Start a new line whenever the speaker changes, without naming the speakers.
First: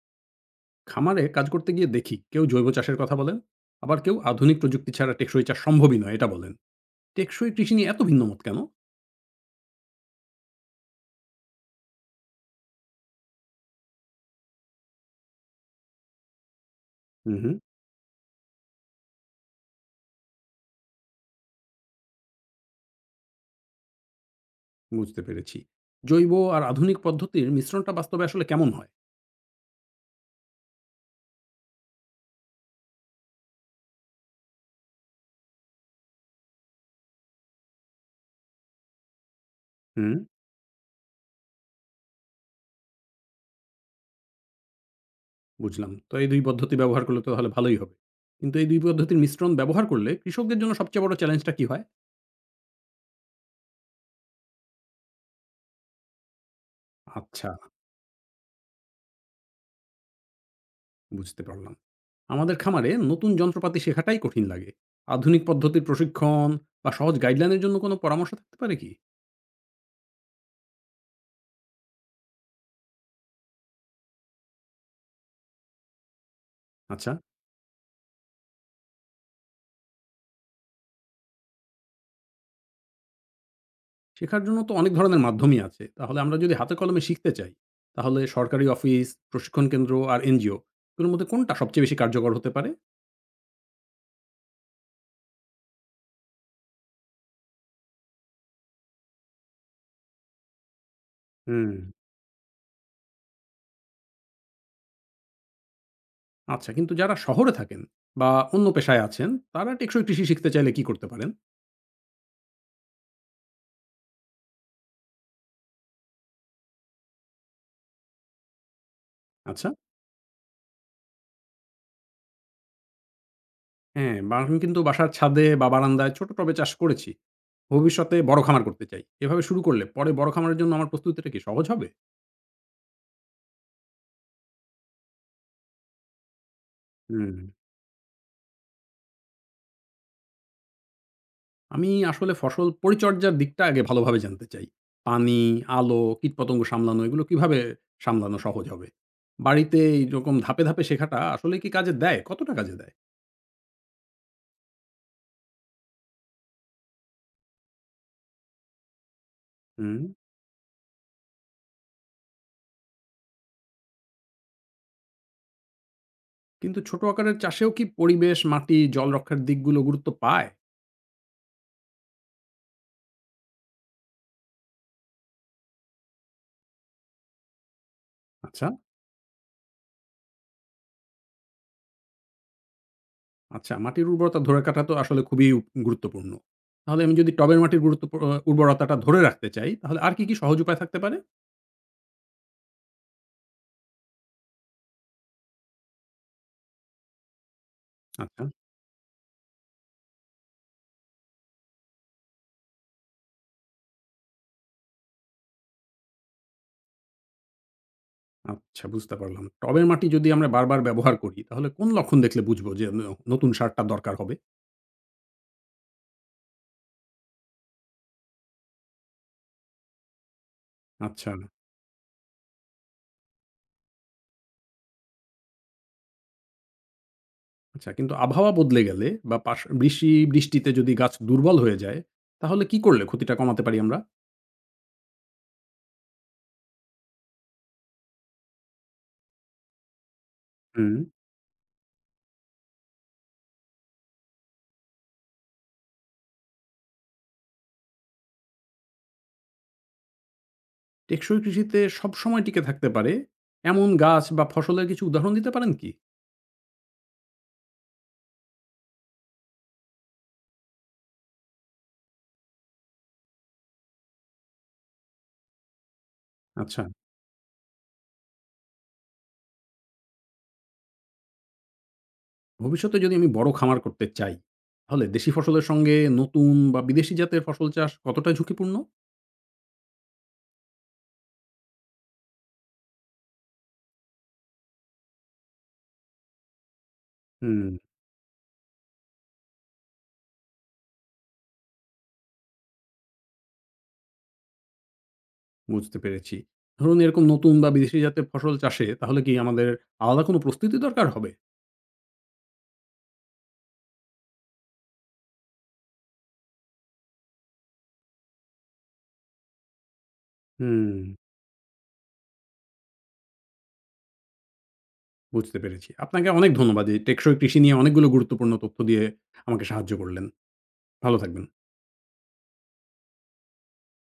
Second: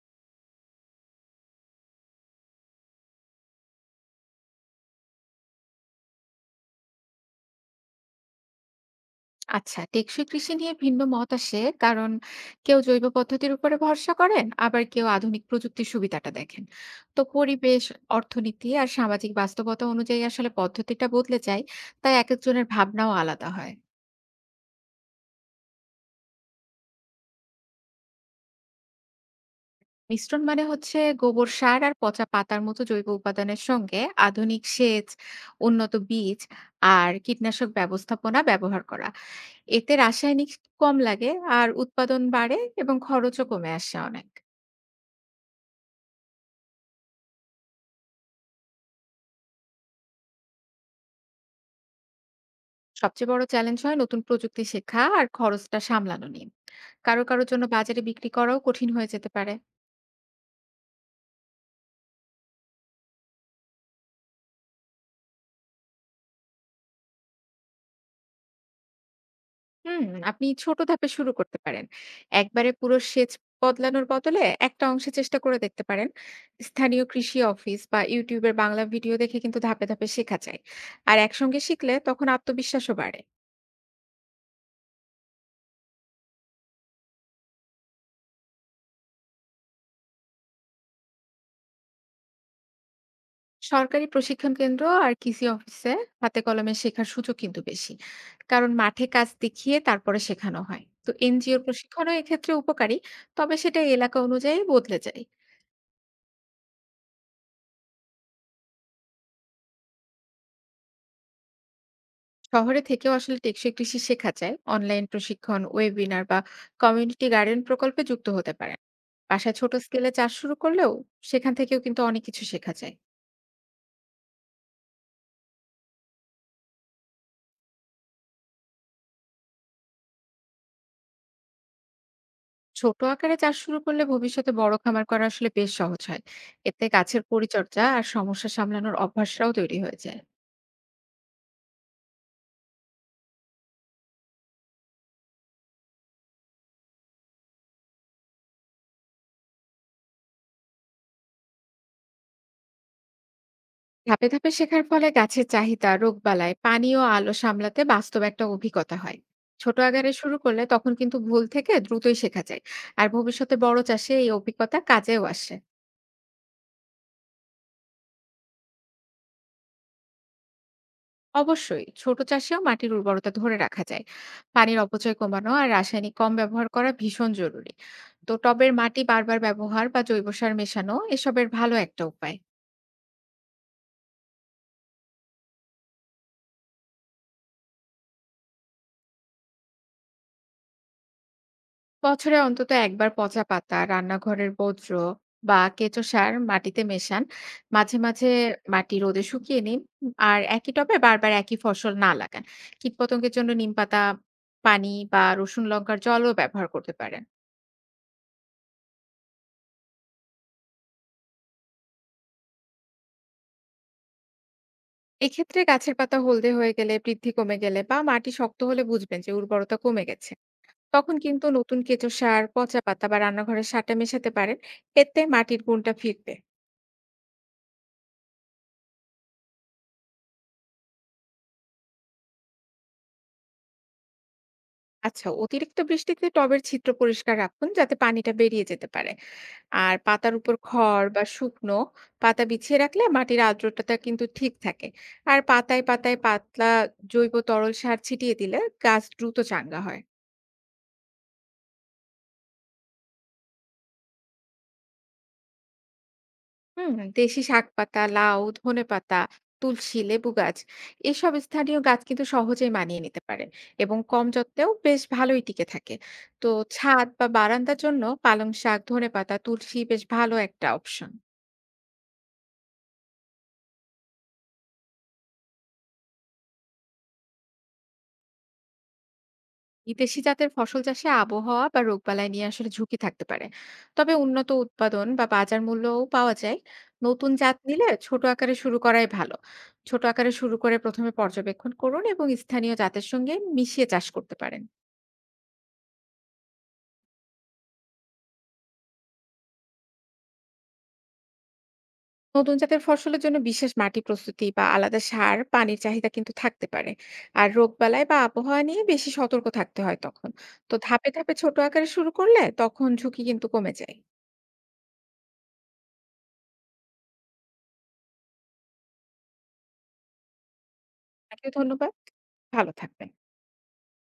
খামারে কাজ করতে গিয়ে দেখি কেউ জৈব চাষের কথা বলেন, আবার কেউ আধুনিক প্রযুক্তি ছাড়া টেকসই চাষ সম্ভবই নয় এটা বলেন। টেকসই কৃষি নিয়ে এত ভিন্ন মত কেন?
আচ্ছা, টেকসই কৃষি নিয়ে ভিন্ন মত আসে কারণ কেউ জৈব পদ্ধতির উপরে ভরসা করেন, আবার কেউ আধুনিক প্রযুক্তির সুবিধাটা দেখেন। তো
হুম, হুম।
পরিবেশ, অর্থনীতি আর সামাজিক বাস্তবতা অনুযায়ী আসলে পদ্ধতিটা বদলে যায়, তাই এক একজনের ভাবনাও আলাদা হয়।
বুঝতে পেরেছি। জৈব আর আধুনিক পদ্ধতির মিশ্রণটা বাস্তবে আসলে কেমন হয়?
মিশ্রণ মানে হচ্ছে গোবর সার আর পচা পাতার মতো জৈব উপাদানের সঙ্গে আধুনিক সেচ, উন্নত বীজ আর কীটনাশক ব্যবস্থাপনা ব্যবহার করা। এতে
হুম।
রাসায়নিক কম লাগে, আর উৎপাদন বাড়ে এবং খরচও কমে আসে অনেক।
বুঝলাম, তো এই দুই পদ্ধতি ব্যবহার করলে তো তাহলে ভালোই হবে। কিন্তু এই দুই পদ্ধতির মিশ্রণ ব্যবহার করলে কৃষকদের জন্য সবচেয়ে বড় চ্যালেঞ্জটা কি হয়?
সবচেয়ে বড় চ্যালেঞ্জ হয় নতুন প্রযুক্তি শেখা আর খরচটা সামলানো নিয়ে। কারো কারোর
আচ্ছা,
জন্য বাজারে বিক্রি করাও কঠিন হয়ে যেতে পারে।
বুঝতে পারলাম। আমাদের খামারে নতুন যন্ত্রপাতি শেখাটাই কঠিন লাগে। আধুনিক পদ্ধতির প্রশিক্ষণ বা সহজ গাইডলাইনের জন্য কোনো পরামর্শ থাকতে পারে কি?
হুম। আপনি ছোট ধাপে শুরু করতে পারেন। একবারে পুরো সেচ বদলানোর বদলে একটা অংশে চেষ্টা করে দেখতে পারেন। স্থানীয়
আচ্ছা,
কৃষি অফিস বা ইউটিউবের বাংলা ভিডিও দেখে কিন্তু ধাপে ধাপে শেখা যায়। আর একসঙ্গে শিখলে তখন আত্মবিশ্বাসও বাড়ে।
শেখার জন্য তো অনেক ধরনের মাধ্যমই আছে। তাহলে আমরা যদি হাতে কলমে শিখতে চাই, তাহলে সরকারি অফিস, প্রশিক্ষণ কেন্দ্র আর এনজিও, এগুলোর মধ্যে কোনটা সবচেয়ে বেশি কার্যকর হতে পারে?
সরকারি প্রশিক্ষণ কেন্দ্র আর কৃষি অফিসে হাতে কলমে শেখার সুযোগ কিন্তু বেশি, কারণ মাঠে কাজ দেখিয়ে তারপরে শেখানো হয়। তো এনজিওর
হুম।
প্রশিক্ষণও এক্ষেত্রে উপকারী, তবে সেটা এলাকা অনুযায়ী বদলে যায়।
আচ্ছা, কিন্তু যারা শহরে থাকেন বা অন্য পেশায় আছেন, তারা টেকসই কৃষি শিখতে চাইলে কি করতে পারেন?
শহরে থেকেও আসলে টেকসই কৃষি শেখা যায়। অনলাইন প্রশিক্ষণ, ওয়েবিনার বা কমিউনিটি গার্ডেন প্রকল্পে যুক্ত হতে পারেন। বাসায়
আচ্ছা,
ছোট স্কেলে চাষ শুরু করলেও সেখান থেকেও কিন্তু অনেক কিছু শেখা যায়।
হ্যাঁ, বা আমি কিন্তু বাসার ছাদে বা বারান্দায় ছোট টবে চাষ করেছি। ভবিষ্যতে বড় খামার করতে চাই। এভাবে শুরু করলে পরে বড় খামারের জন্য আমার প্রস্তুতিটা কি সহজ হবে?
ছোট আকারে চাষ শুরু করলে ভবিষ্যতে বড় খামার করা আসলে বেশ সহজ হয়। এতে গাছের
হুম।
পরিচর্যা আর সমস্যা সামলানোর অভ্যাসটাও তৈরি হয়ে যায়।
আমি আসলে ফসল পরিচর্যার দিকটা আগে ভালোভাবে জানতে চাই। পানি, আলো, কীটপতঙ্গ সামলানো এগুলো কিভাবে সামলানো সহজ হবে? বাড়িতে এইরকম ধাপে, ধাপে শেখাটা আসলে কি কাজে দেয়? কতটা কাজে দেয়?
ধাপে ধাপে শেখার ফলে গাছের চাহিদা, রোগবালাই, পানি ও আলো সামলাতে বাস্তব একটা অভিজ্ঞতা হয়। ছোট
হুম,
আকারে শুরু করলে তখন কিন্তু ভুল থেকে দ্রুতই শেখা যায়। আর ভবিষ্যতে বড় চাষে এই অভিজ্ঞতা কাজেও আসে।
কিন্তু ছোট আকারের চাষেও কি পরিবেশ, মাটি, জল রক্ষার দিকগুলো গুরুত্ব পায়?
অবশ্যই ছোট চাষেও মাটির উর্বরতা ধরে রাখা যায়। পানির অপচয় কমানো আর রাসায়নিক কম ব্যবহার করা ভীষণ জরুরি। তো
আচ্ছা,
টবের মাটি বারবার ব্যবহার বা জৈব সার মেশানো এসবের ভালো একটা উপায়।
আচ্ছা, মাটির উর্বরতা ধরে রাখাটা তো আসলে খুবই গুরুত্বপূর্ণ। তাহলে আমি যদি টবের মাটির গুরুত্ব প উর্বরতাটা ধরে রাখতে চাই, তাহলে আর কি, কি সহজ উপায় থাকতে পারে?
বছরে অন্তত একবার পচা পাতা, রান্নাঘরের বর্জ্য বা কেঁচো সার মাটিতে মেশান। মাঝে মাঝে
আচ্ছা।
মাটি রোদে শুকিয়ে নিন। আর একই টবে বারবার একই ফসল না লাগান। কীটপতঙ্গের জন্য নিম পাতা, পানি বা রসুন লঙ্কার জলও ব্যবহার করতে পারেন।
আচ্ছা, বুঝতে পারলাম। টবের মাটি যদি আমরা বারবার ব্যবহার করি তাহলে কোন লক্ষণ দেখলে বুঝবো যে নতুন সারটা দরকার হবে?
এক্ষেত্রে গাছের পাতা হলদে হয়ে গেলে, বৃদ্ধি কমে গেলে বা মাটি শক্ত হলে বুঝবেন যে উর্বরতা কমে গেছে। তখন
আচ্ছা,
কিন্তু নতুন কেঁচো সার, পচা পাতা বা রান্নাঘরের সারটা মেশাতে পারেন। এতে মাটির গুণটা ফিরবে।
আচ্ছা, কিন্তু আবহাওয়া বদলে গেলে বা পাশ বৃষ্টি বৃষ্টিতে যদি গাছ দুর্বল হয়ে যায় তাহলে কি করলে ক্ষতিটা কমাতে পারি আমরা?
আচ্ছা, অতিরিক্ত বৃষ্টিতে টবের ছিদ্র পরিষ্কার রাখুন যাতে পানিটা বেরিয়ে যেতে পারে। আর পাতার উপর
হুম।
খড় বা শুকনো পাতা বিছিয়ে রাখলে মাটির আর্দ্রতাটা কিন্তু ঠিক থাকে। আর পাতায় পাতায় পাতলা জৈব তরল সার ছিটিয়ে দিলে গাছ দ্রুত চাঙ্গা হয়।
টেকসই কৃষিতে সবসময় টিকে থাকতে পারে এমন গাছ বা ফসলের কিছু উদাহরণ দিতে পারেন কি?
হুম, দেশি শাক পাতা, লাউ, ধনেপাতা, তুলসী, লেবু গাছ, এসব স্থানীয় গাছ কিন্তু সহজেই মানিয়ে নিতে পারে এবং কম যত্নেও বেশ ভালোই টিকে থাকে। তো
আচ্ছা,
ছাদ বা বারান্দার জন্য পালং শাক, ধনেপাতা, তুলসী বেশ ভালো একটা অপশন।
ভবিষ্যতে যদি আমি বড় খামার করতে চাই তাহলে দেশি ফসলের সঙ্গে নতুন বা বিদেশি জাতের ফসল চাষ কতটা ঝুঁকিপূর্ণ?
বিদেশি জাতের ফসল চাষে আবহাওয়া বা রোগবালাই নিয়ে আসলে ঝুঁকি থাকতে পারে, তবে উন্নত উৎপাদন বা বাজার মূল্যও পাওয়া যায়। নতুন জাত
হুম।
নিলে ছোট আকারে শুরু করাই ভালো। ছোট আকারে শুরু করে প্রথমে পর্যবেক্ষণ করুন এবং স্থানীয় জাতের সঙ্গে মিশিয়ে চাষ করতে পারেন।
বুঝতে পেরেছি। ধরুন, এরকম নতুন বা বিদেশি জাতের ফসল চাষে তাহলে কি আমাদের আলাদা কোনো প্রস্তুতি দরকার হবে?
নতুন জাতের ফসলের জন্য বিশেষ মাটি প্রস্তুতি বা আলাদা সার, পানির চাহিদা কিন্তু থাকতে পারে। আর রোগবালাই বা আবহাওয়া নিয়ে বেশি সতর্ক থাকতে হয় তখন। তো
হুম,
ধাপে ধাপে ছোট আকারে শুরু করলে তখন ঝুঁকি কিন্তু কমে যায়।
বুঝতে পেরেছি। আপনাকে অনেক ধন্যবাদ। এই টেকসই কৃষি নিয়ে অনেকগুলো গুরুত্বপূর্ণ তথ্য দিয়ে আমাকে সাহায্য করলেন। ভালো থাকবেন।
আপনাকে ধন্যবাদ। ভালো থাকবেন।